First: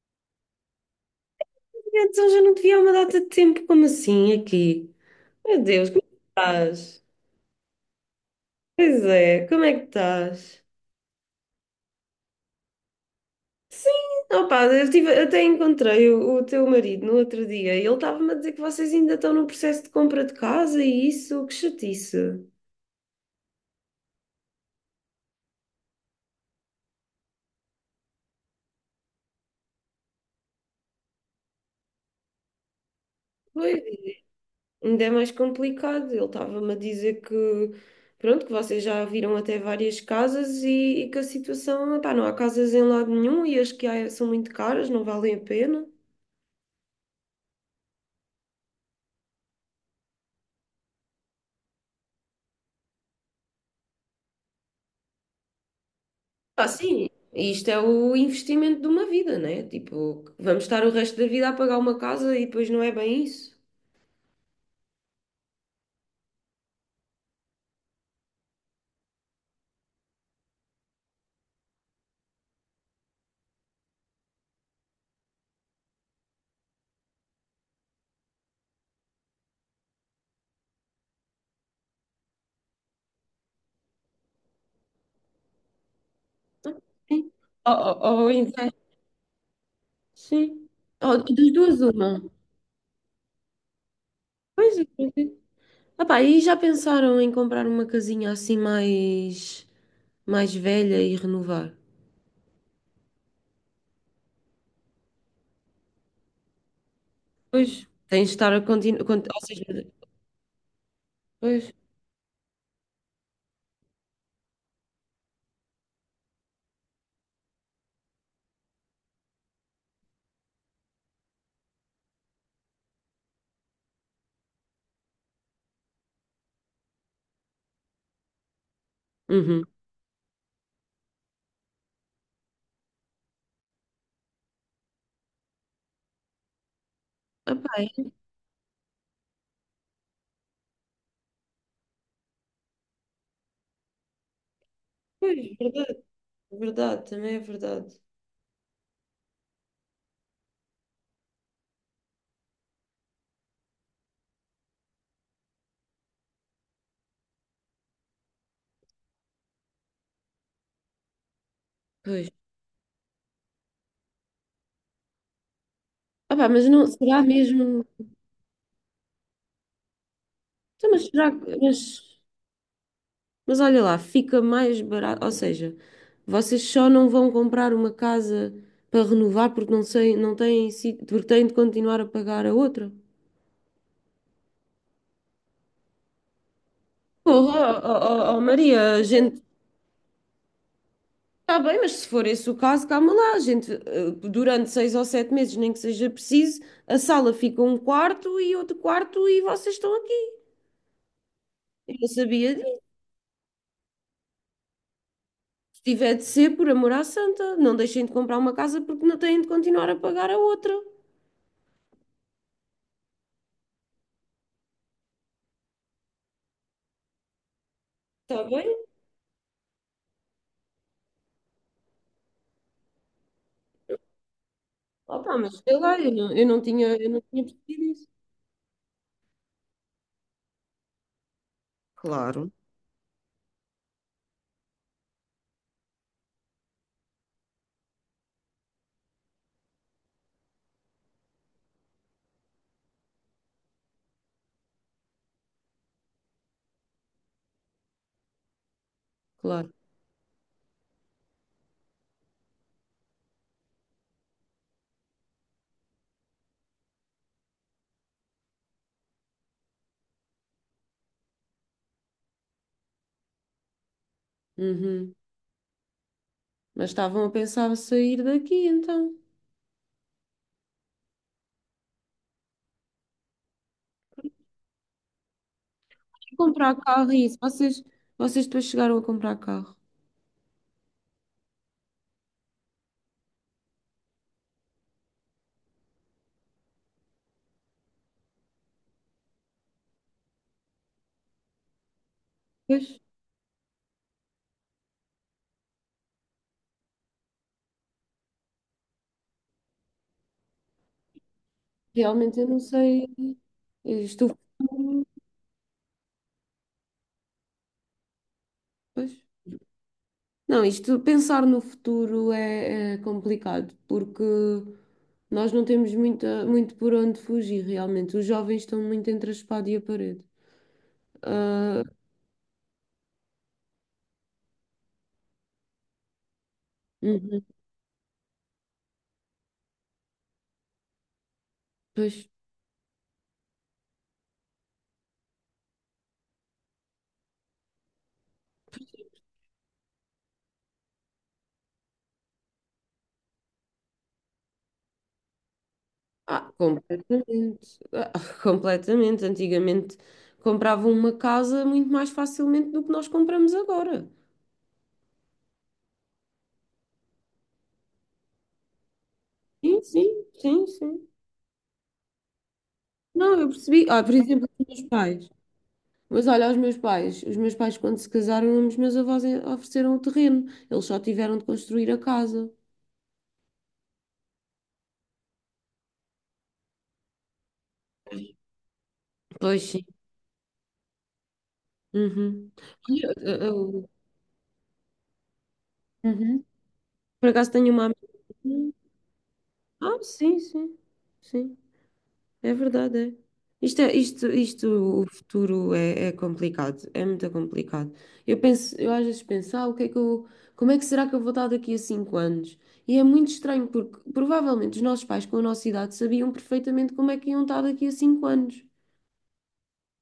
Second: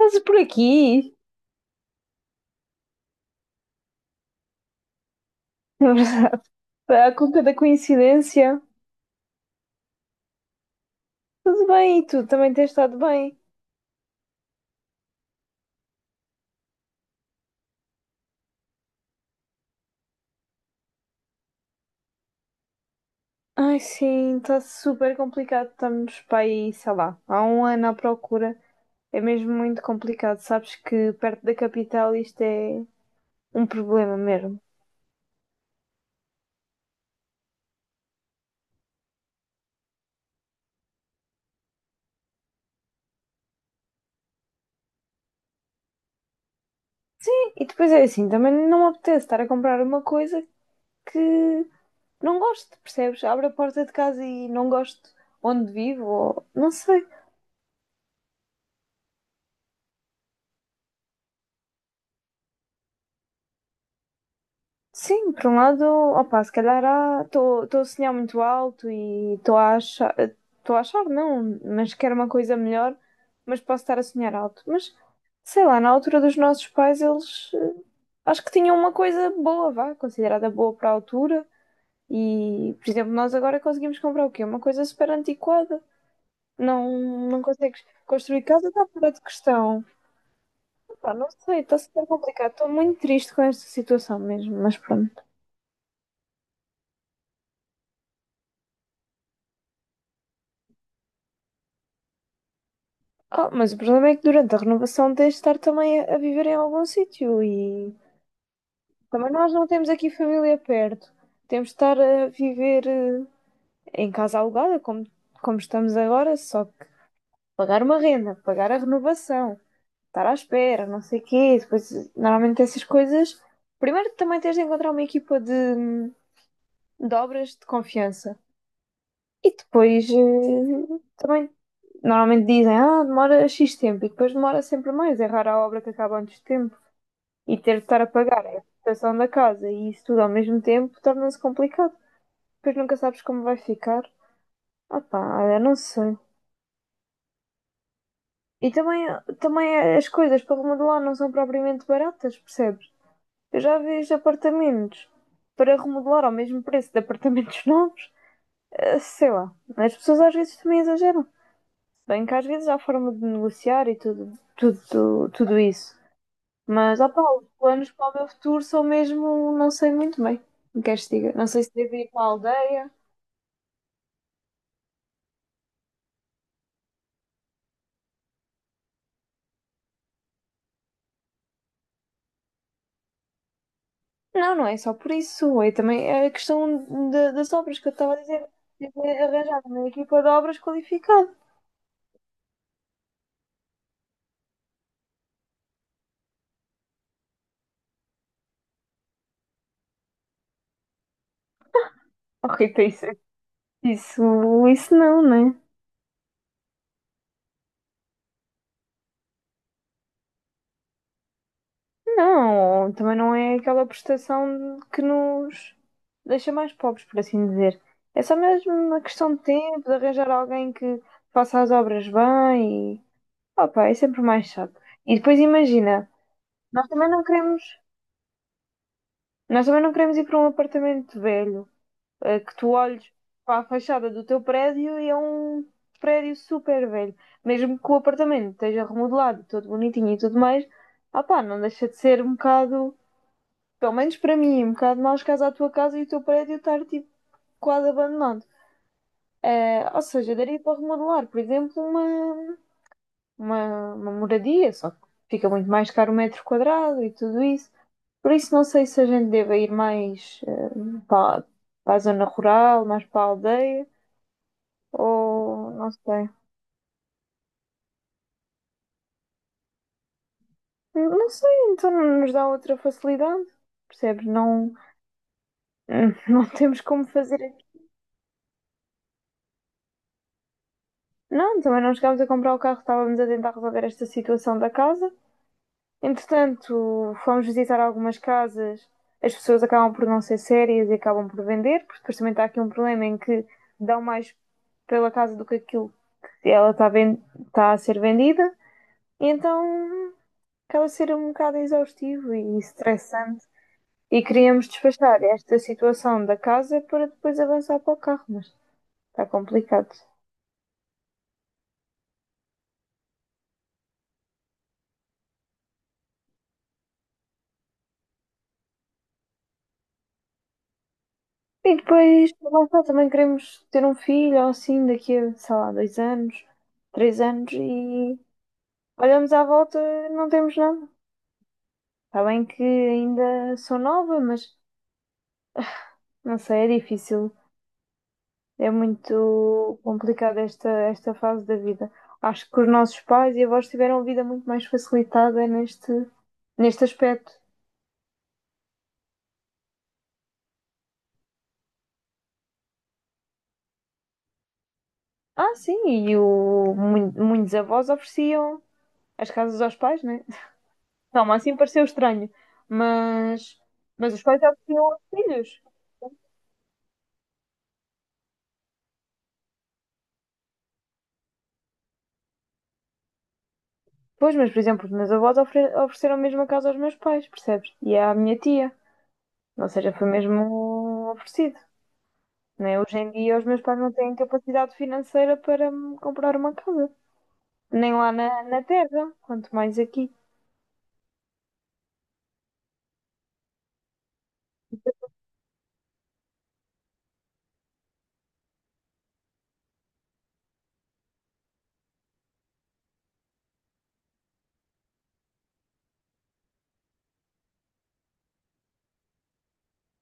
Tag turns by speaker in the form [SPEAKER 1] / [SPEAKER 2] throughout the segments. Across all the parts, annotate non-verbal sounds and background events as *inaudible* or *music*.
[SPEAKER 1] Estás por aqui?
[SPEAKER 2] Então já não te vi há uma data de tempo, como assim aqui? Meu Deus, como é que
[SPEAKER 1] *laughs*
[SPEAKER 2] estás?
[SPEAKER 1] A conta da coincidência.
[SPEAKER 2] Pois é, como é que estás?
[SPEAKER 1] Tudo bem, e tu também tens estado bem?
[SPEAKER 2] Sim, opá, eu tive, até encontrei o teu marido no outro dia e ele estava-me a dizer que vocês ainda estão no processo de compra de casa e isso, que chatice.
[SPEAKER 1] Ai, sim, está super complicado. Estamos para aí, sei lá, há um ano à procura. É mesmo muito complicado. Sabes que perto da capital isto é um
[SPEAKER 2] Pois,
[SPEAKER 1] problema mesmo.
[SPEAKER 2] ainda é mais complicado. Ele estava-me a dizer que, pronto, que vocês já viram até várias casas e que a situação, opá, não há casas em lado nenhum e as que há são muito caras, não valem a pena.
[SPEAKER 1] E depois é assim, também não me apetece estar a comprar uma coisa que não gosto, percebes? Abro a porta de casa e não gosto onde vivo, ou
[SPEAKER 2] Ah,
[SPEAKER 1] não sei.
[SPEAKER 2] sim, isto é o investimento de uma vida, né? Tipo, vamos estar o resto da vida a pagar uma casa e depois não é bem isso?
[SPEAKER 1] Sim, por um lado, opa, se calhar estou a sonhar muito alto e estou a achar não, mas quero uma coisa melhor, mas posso estar a sonhar alto. Mas sei lá, na altura dos nossos pais, eles acho que tinham uma coisa boa, vá, considerada boa para a altura. E, por exemplo, nós agora conseguimos comprar o quê? Uma coisa super antiquada. Não,
[SPEAKER 2] Sim.
[SPEAKER 1] não
[SPEAKER 2] Ou,
[SPEAKER 1] consegues
[SPEAKER 2] ou, ou
[SPEAKER 1] construir casa,
[SPEAKER 2] investe,
[SPEAKER 1] está fora de questão.
[SPEAKER 2] sim.
[SPEAKER 1] Opa,
[SPEAKER 2] Ou
[SPEAKER 1] não
[SPEAKER 2] das
[SPEAKER 1] sei, está
[SPEAKER 2] duas,
[SPEAKER 1] super
[SPEAKER 2] uma.
[SPEAKER 1] complicado. Estou muito triste com esta situação mesmo, mas
[SPEAKER 2] Pois é. pois
[SPEAKER 1] pronto.
[SPEAKER 2] é. Ah, pá, e já pensaram em comprar uma casinha assim mais velha e renovar?
[SPEAKER 1] Ah, mas o problema é que durante a renovação tens de estar também a viver em algum sítio
[SPEAKER 2] Pois.
[SPEAKER 1] e
[SPEAKER 2] Tens de estar a continuar.
[SPEAKER 1] também
[SPEAKER 2] Ou
[SPEAKER 1] nós
[SPEAKER 2] seja,
[SPEAKER 1] não temos aqui família perto. Temos
[SPEAKER 2] pois.
[SPEAKER 1] de estar a viver em casa alugada, como estamos agora, só que pagar uma renda, pagar a renovação, estar à espera, não sei o quê. Depois, normalmente essas coisas. Primeiro também tens de encontrar uma equipa de obras de confiança. E
[SPEAKER 2] Uhum.
[SPEAKER 1] depois também normalmente dizem, ah, demora X tempo e depois demora sempre mais, é rara a obra que acaba antes de tempo.
[SPEAKER 2] Ah,
[SPEAKER 1] E
[SPEAKER 2] pá,
[SPEAKER 1] ter de estar a pagar a reputação da casa e isso tudo ao mesmo tempo torna-se complicado. Depois nunca sabes como vai ficar. Ah pá,
[SPEAKER 2] pois,
[SPEAKER 1] olha, não
[SPEAKER 2] verdade,
[SPEAKER 1] sei.
[SPEAKER 2] verdade, também é verdade.
[SPEAKER 1] E também as coisas para remodelar não são propriamente baratas, percebes? Eu já vejo apartamentos para remodelar ao mesmo preço de apartamentos *laughs* novos. Sei lá, as pessoas às vezes também exageram. Bem
[SPEAKER 2] Pois.
[SPEAKER 1] que às vezes há forma de negociar e tudo, tudo, tudo isso.
[SPEAKER 2] Ah, pá, mas não,
[SPEAKER 1] Mas, opá,
[SPEAKER 2] será
[SPEAKER 1] os
[SPEAKER 2] mesmo.
[SPEAKER 1] planos para o meu futuro são mesmo, não sei muito bem. Não
[SPEAKER 2] Então, mas
[SPEAKER 1] queres que
[SPEAKER 2] será
[SPEAKER 1] diga? Não
[SPEAKER 2] que.
[SPEAKER 1] sei se devo ir para a aldeia.
[SPEAKER 2] Mas olha lá, fica mais barato. Ou seja, vocês só não vão comprar uma casa para renovar porque não sei, não têm, porque têm de continuar a pagar a outra.
[SPEAKER 1] Não, não é só por isso. É também a questão das obras
[SPEAKER 2] Porra,
[SPEAKER 1] que eu
[SPEAKER 2] oh,
[SPEAKER 1] estava a
[SPEAKER 2] oh, oh,
[SPEAKER 1] dizer.
[SPEAKER 2] Maria,
[SPEAKER 1] Devo
[SPEAKER 2] a gente.
[SPEAKER 1] arranjar uma equipa de obras qualificada.
[SPEAKER 2] Está bem, mas se for esse o caso, calma lá. A gente, durante seis ou sete meses, nem que seja preciso, a sala fica um quarto e outro quarto e vocês estão aqui. Eu não sabia
[SPEAKER 1] Ok, para
[SPEAKER 2] disso.
[SPEAKER 1] isso, isso, isso não, né?
[SPEAKER 2] Se tiver de ser, por amor à santa, não deixem de comprar uma casa porque não têm de continuar a pagar a outra.
[SPEAKER 1] Não, também não é aquela prestação que nos deixa mais pobres, por assim dizer. É só
[SPEAKER 2] Está
[SPEAKER 1] mesmo
[SPEAKER 2] bem?
[SPEAKER 1] uma questão de tempo, de arranjar alguém que faça as obras bem e. Opa, é sempre mais chato. E
[SPEAKER 2] Opa,
[SPEAKER 1] depois
[SPEAKER 2] mas sei lá,
[SPEAKER 1] imagina,
[SPEAKER 2] eu não
[SPEAKER 1] nós
[SPEAKER 2] tinha,
[SPEAKER 1] também
[SPEAKER 2] eu não
[SPEAKER 1] não
[SPEAKER 2] tinha
[SPEAKER 1] queremos,
[SPEAKER 2] percebido isso.
[SPEAKER 1] nós também não queremos ir para um apartamento velho,
[SPEAKER 2] Claro,
[SPEAKER 1] que tu olhes para a fachada do teu prédio e é um prédio super velho. Mesmo que o apartamento esteja remodelado, todo bonitinho e tudo mais, opa, não deixa de ser um bocado pelo menos para mim, um bocado mais caso à tua casa e o teu prédio estar tipo quase abandonado.
[SPEAKER 2] claro.
[SPEAKER 1] Ou seja, daria para remodelar, por exemplo, uma moradia, só que fica muito mais caro o metro quadrado e tudo isso. Por isso não sei se a gente deve ir mais para, para a zona rural, mais para a aldeia,
[SPEAKER 2] Uhum.
[SPEAKER 1] ou não sei.
[SPEAKER 2] Mas estavam a pensar sair daqui, então.
[SPEAKER 1] Não sei, então não nos dá outra facilidade, percebes? Não, *laughs*
[SPEAKER 2] E
[SPEAKER 1] não
[SPEAKER 2] comprar
[SPEAKER 1] temos como
[SPEAKER 2] carro e isso.
[SPEAKER 1] fazer.
[SPEAKER 2] Vocês depois chegaram a comprar carro.
[SPEAKER 1] Não, também não chegámos a comprar o carro, estávamos a tentar resolver esta situação da casa. Entretanto, fomos visitar algumas casas, as pessoas acabam por não ser sérias e acabam por vender, porque depois também está aqui um
[SPEAKER 2] Pois,
[SPEAKER 1] problema em que dão mais pela casa do que aquilo que ela está, está a ser vendida, e então acaba a ser um bocado exaustivo
[SPEAKER 2] realmente eu
[SPEAKER 1] e
[SPEAKER 2] não sei.
[SPEAKER 1] estressante.
[SPEAKER 2] Eu
[SPEAKER 1] E
[SPEAKER 2] estou.
[SPEAKER 1] queríamos despachar esta situação da casa para depois avançar para o carro, mas
[SPEAKER 2] Pois.
[SPEAKER 1] está complicado.
[SPEAKER 2] Não, isto, pensar no futuro é, é complicado, porque nós não temos muita, muito por onde fugir, realmente. Os jovens estão muito entre a espada e a parede.
[SPEAKER 1] E
[SPEAKER 2] Ah,
[SPEAKER 1] depois, lá está, também queremos ter um filho ou assim daqui a, sei lá, 2 anos, três
[SPEAKER 2] uhum,
[SPEAKER 1] anos e olhamos à volta e não temos nada. Está
[SPEAKER 2] pois.
[SPEAKER 1] bem que ainda sou nova, mas não sei, é difícil. É muito complicada esta fase da vida. Acho que os nossos pais e avós tiveram a vida muito mais facilitada neste,
[SPEAKER 2] Ah,
[SPEAKER 1] neste aspecto.
[SPEAKER 2] completamente. Ah, *laughs* completamente. Antigamente compravam uma casa muito mais facilmente do que nós compramos agora.
[SPEAKER 1] Ah, sim, e muitos avós ofereciam as casas aos
[SPEAKER 2] Sim,
[SPEAKER 1] pais, né?
[SPEAKER 2] sim, sim, sim.
[SPEAKER 1] Toma, assim pareceu estranho,
[SPEAKER 2] Não, eu
[SPEAKER 1] mas,
[SPEAKER 2] percebi. Ah, por
[SPEAKER 1] mas os pais
[SPEAKER 2] exemplo,
[SPEAKER 1] já
[SPEAKER 2] os meus
[SPEAKER 1] ofereciam aos
[SPEAKER 2] pais.
[SPEAKER 1] filhos.
[SPEAKER 2] Mas olha, os meus pais. Os meus pais, quando se casaram, os meus avós ofereceram o terreno. Eles só tiveram de construir a casa.
[SPEAKER 1] Pois, mas por exemplo, os meus avós ofereceram mesmo a casa aos meus pais, percebes? E é à minha tia.
[SPEAKER 2] Pois
[SPEAKER 1] Ou
[SPEAKER 2] sim.
[SPEAKER 1] seja, foi mesmo oferecido.
[SPEAKER 2] Uhum.
[SPEAKER 1] Né? Hoje em
[SPEAKER 2] Olha,
[SPEAKER 1] dia os meus pais
[SPEAKER 2] eu-
[SPEAKER 1] não têm capacidade financeira para me comprar
[SPEAKER 2] Uhum.
[SPEAKER 1] uma casa.
[SPEAKER 2] Por acaso tenho uma
[SPEAKER 1] Nem lá na
[SPEAKER 2] amiga.
[SPEAKER 1] terra, quanto mais
[SPEAKER 2] Ah,
[SPEAKER 1] aqui.
[SPEAKER 2] sim, sim. Sim. É verdade, é. Isto, isto, isto, o futuro é, é complicado, é muito complicado. Eu penso, eu às vezes penso, ah, o que é que eu, como é que será que eu vou estar daqui a cinco anos? E é muito estranho porque provavelmente os nossos pais com a nossa idade sabiam perfeitamente como é que iam estar daqui a cinco anos.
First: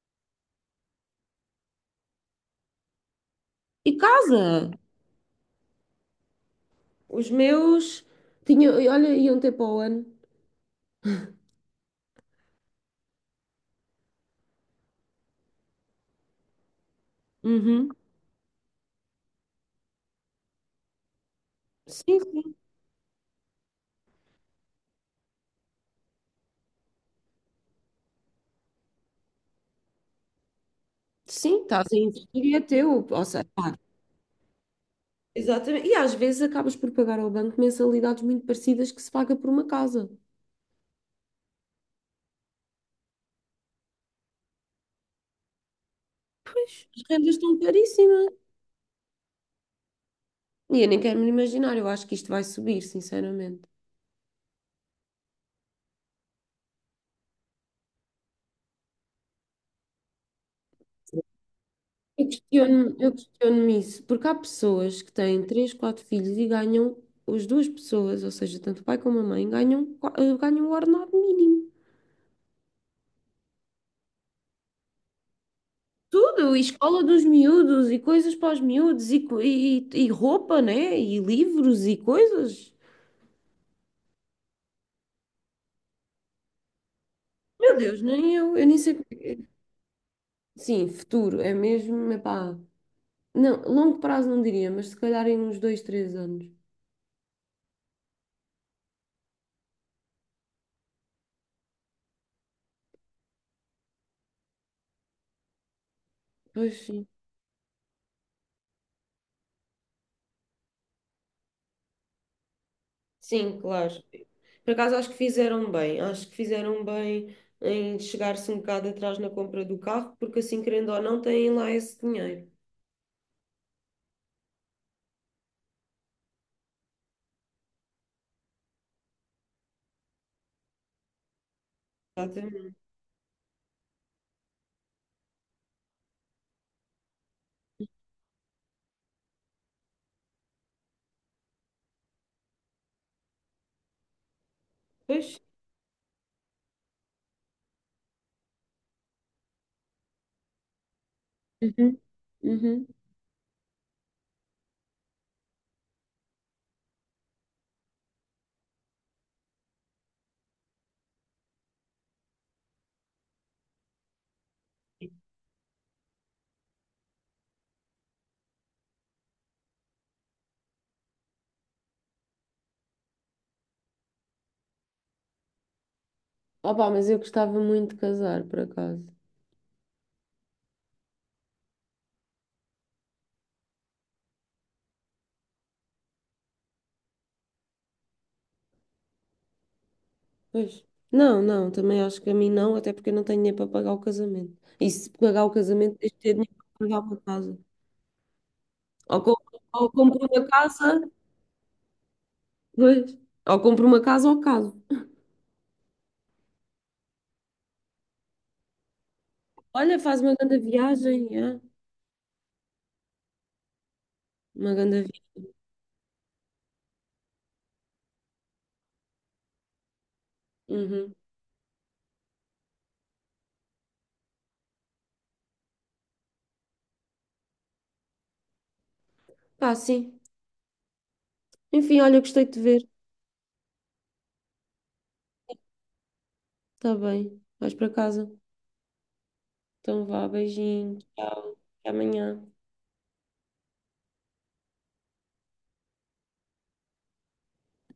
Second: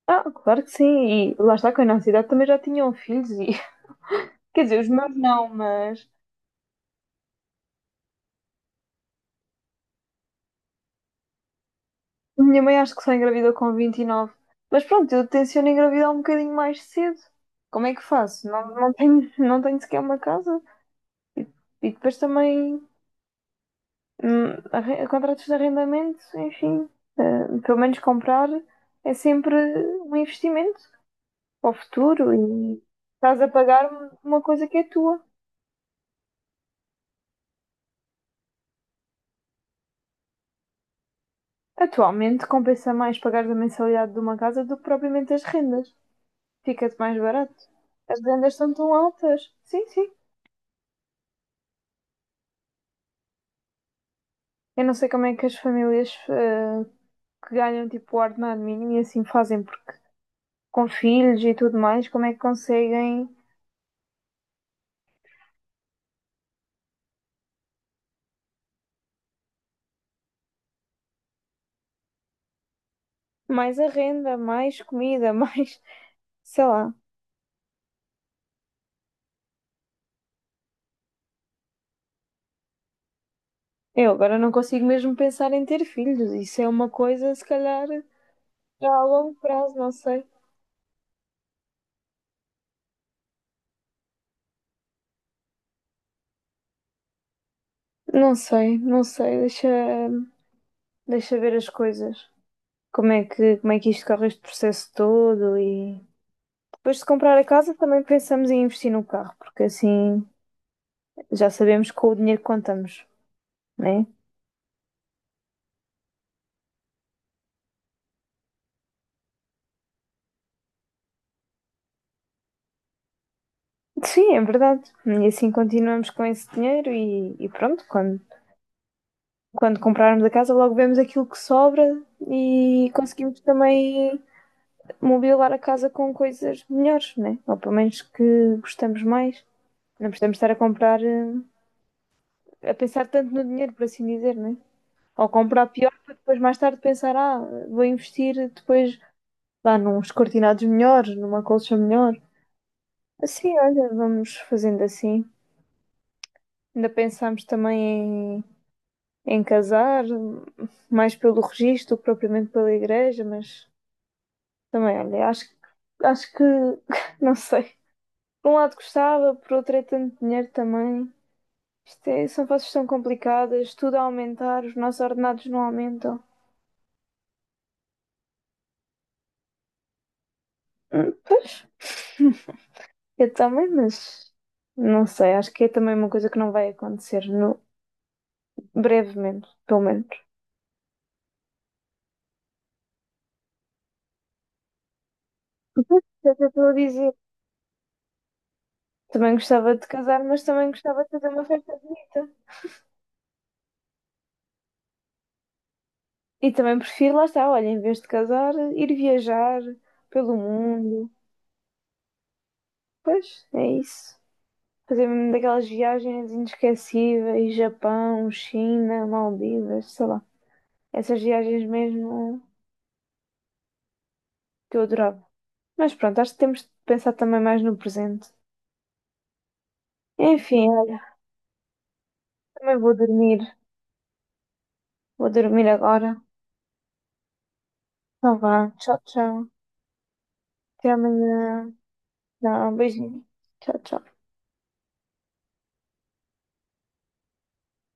[SPEAKER 1] Ah, claro que sim. E lá está, com a nossa idade também já tinham filhos. E...
[SPEAKER 2] E
[SPEAKER 1] *laughs* Quer
[SPEAKER 2] casa!
[SPEAKER 1] dizer, os meus não, mas
[SPEAKER 2] Os meus tinham, olha, iam ter para o ano.
[SPEAKER 1] minha mãe acho que só engravidou com 29, mas pronto, eu tenciono engravidar um bocadinho mais cedo. Como
[SPEAKER 2] Uhum.
[SPEAKER 1] é que faço? Não, não tenho, não tenho sequer uma casa. E, e depois
[SPEAKER 2] Sim, sim,
[SPEAKER 1] também contratos de arrendamento, enfim. Pelo menos comprar é sempre um investimento
[SPEAKER 2] sim,
[SPEAKER 1] para o
[SPEAKER 2] estás a
[SPEAKER 1] futuro
[SPEAKER 2] investir e é
[SPEAKER 1] e
[SPEAKER 2] teu. Ou
[SPEAKER 1] estás
[SPEAKER 2] seja,
[SPEAKER 1] a
[SPEAKER 2] pá,
[SPEAKER 1] pagar uma coisa que é tua.
[SPEAKER 2] exatamente. E às vezes acabas por pagar ao banco mensalidades muito parecidas que se paga por uma casa.
[SPEAKER 1] Atualmente compensa mais pagar a mensalidade de uma casa do que propriamente as rendas.
[SPEAKER 2] Pois.
[SPEAKER 1] Fica-te
[SPEAKER 2] As
[SPEAKER 1] mais
[SPEAKER 2] rendas estão
[SPEAKER 1] barato. As
[SPEAKER 2] caríssimas.
[SPEAKER 1] rendas estão tão altas. Sim, sim.
[SPEAKER 2] E eu nem quero me imaginar, eu acho que isto vai subir, sinceramente.
[SPEAKER 1] Eu não sei como é que as famílias que ganham tipo o ordenado mínimo e assim fazem, porque com filhos e tudo mais, como
[SPEAKER 2] Eu
[SPEAKER 1] é que
[SPEAKER 2] questiono, eu
[SPEAKER 1] conseguem
[SPEAKER 2] questiono-me isso, porque há pessoas que têm três, quatro filhos e ganham, as duas pessoas, ou seja, tanto o pai como a mãe, ganham, ganham o ordenado mínimo.
[SPEAKER 1] mais a renda, mais comida, mais. *laughs*
[SPEAKER 2] Tudo, e
[SPEAKER 1] Sei lá.
[SPEAKER 2] escola dos miúdos, e coisas para os miúdos, e roupa, né? E livros, e coisas.
[SPEAKER 1] Eu agora não consigo mesmo pensar em ter filhos. Isso é uma coisa, se
[SPEAKER 2] Meu
[SPEAKER 1] calhar,
[SPEAKER 2] Deus,
[SPEAKER 1] já
[SPEAKER 2] nem eu, eu nem sei.
[SPEAKER 1] a longo prazo, não sei.
[SPEAKER 2] Sim, futuro, é mesmo, epá. Não, longo prazo não diria, mas se calhar em uns dois, três anos.
[SPEAKER 1] Não sei, não sei. Deixa, deixa ver as coisas. Como é que isto corre este processo todo e.
[SPEAKER 2] Pois
[SPEAKER 1] Depois de
[SPEAKER 2] sim.
[SPEAKER 1] comprar a casa, também pensamos em investir no carro, porque assim já sabemos com o dinheiro que contamos.
[SPEAKER 2] Sim, claro.
[SPEAKER 1] Né?
[SPEAKER 2] Por acaso acho que fizeram bem em chegar-se um bocado atrás na compra do carro, porque assim, querendo ou não, têm lá esse dinheiro.
[SPEAKER 1] Sim, é verdade. E assim continuamos com esse dinheiro e pronto, quando comprarmos a casa, logo vemos aquilo que sobra
[SPEAKER 2] Exatamente.
[SPEAKER 1] e conseguimos também mobilar a casa com coisas melhores, né? Ou pelo menos que gostamos mais. Não precisamos estar a comprar, a pensar tanto no dinheiro, por assim dizer, né? Ou
[SPEAKER 2] Pois,
[SPEAKER 1] comprar pior para depois mais tarde pensar, ah, vou investir depois lá nos cortinados melhores, numa colcha
[SPEAKER 2] uhum.
[SPEAKER 1] melhor.
[SPEAKER 2] Uhum.
[SPEAKER 1] Assim, olha, vamos fazendo assim. Ainda pensámos também em casar, mais pelo registro do que propriamente pela igreja, mas também, olha, acho que, *laughs* não sei. Por um lado gostava, por outro é tanto dinheiro também. Isto é- são fases tão complicadas, tudo a aumentar, os nossos ordenados não aumentam.
[SPEAKER 2] Opá, mas eu gostava muito de casar, por acaso.
[SPEAKER 1] Pois, eu também, mas não sei, acho que é também uma coisa que não vai acontecer no, brevemente, pelo menos.
[SPEAKER 2] Pois. Não, não, também acho que a mim não, até porque eu não tenho dinheiro para pagar o casamento. E se pagar o casamento,
[SPEAKER 1] Pois,
[SPEAKER 2] tens de
[SPEAKER 1] é
[SPEAKER 2] ter
[SPEAKER 1] o que eu
[SPEAKER 2] dinheiro
[SPEAKER 1] estou a
[SPEAKER 2] para pagar
[SPEAKER 1] dizer.
[SPEAKER 2] uma casa. Ou,
[SPEAKER 1] Também
[SPEAKER 2] co-
[SPEAKER 1] gostava
[SPEAKER 2] ou
[SPEAKER 1] de casar,
[SPEAKER 2] compro
[SPEAKER 1] mas
[SPEAKER 2] uma
[SPEAKER 1] também
[SPEAKER 2] casa,
[SPEAKER 1] gostava de fazer uma festa bonita.
[SPEAKER 2] pois. Ou compro uma casa ou caso.
[SPEAKER 1] E também prefiro, lá está, olha, em vez de casar, ir viajar
[SPEAKER 2] Olha, faz uma
[SPEAKER 1] pelo
[SPEAKER 2] grande
[SPEAKER 1] mundo.
[SPEAKER 2] viagem, é?
[SPEAKER 1] Pois, é isso.
[SPEAKER 2] Uma grande
[SPEAKER 1] Fazer mesmo
[SPEAKER 2] viagem.
[SPEAKER 1] daquelas viagens inesquecíveis, Japão, China, Maldivas, sei lá.
[SPEAKER 2] Uhum.
[SPEAKER 1] Essas viagens mesmo que eu adorava. Mas pronto, acho que temos de pensar também mais no presente.
[SPEAKER 2] Pá, sim.
[SPEAKER 1] Enfim, olha,
[SPEAKER 2] Enfim, olha, gostei de te
[SPEAKER 1] também
[SPEAKER 2] ver.
[SPEAKER 1] vou dormir. Vou dormir agora.
[SPEAKER 2] Está bem. Vais para casa.
[SPEAKER 1] Então vá, tchau, tchau.
[SPEAKER 2] Então vá,
[SPEAKER 1] Até
[SPEAKER 2] beijinho. Tchau.
[SPEAKER 1] amanhã.
[SPEAKER 2] Até amanhã.
[SPEAKER 1] Não, beijinho. Tchau, tchau.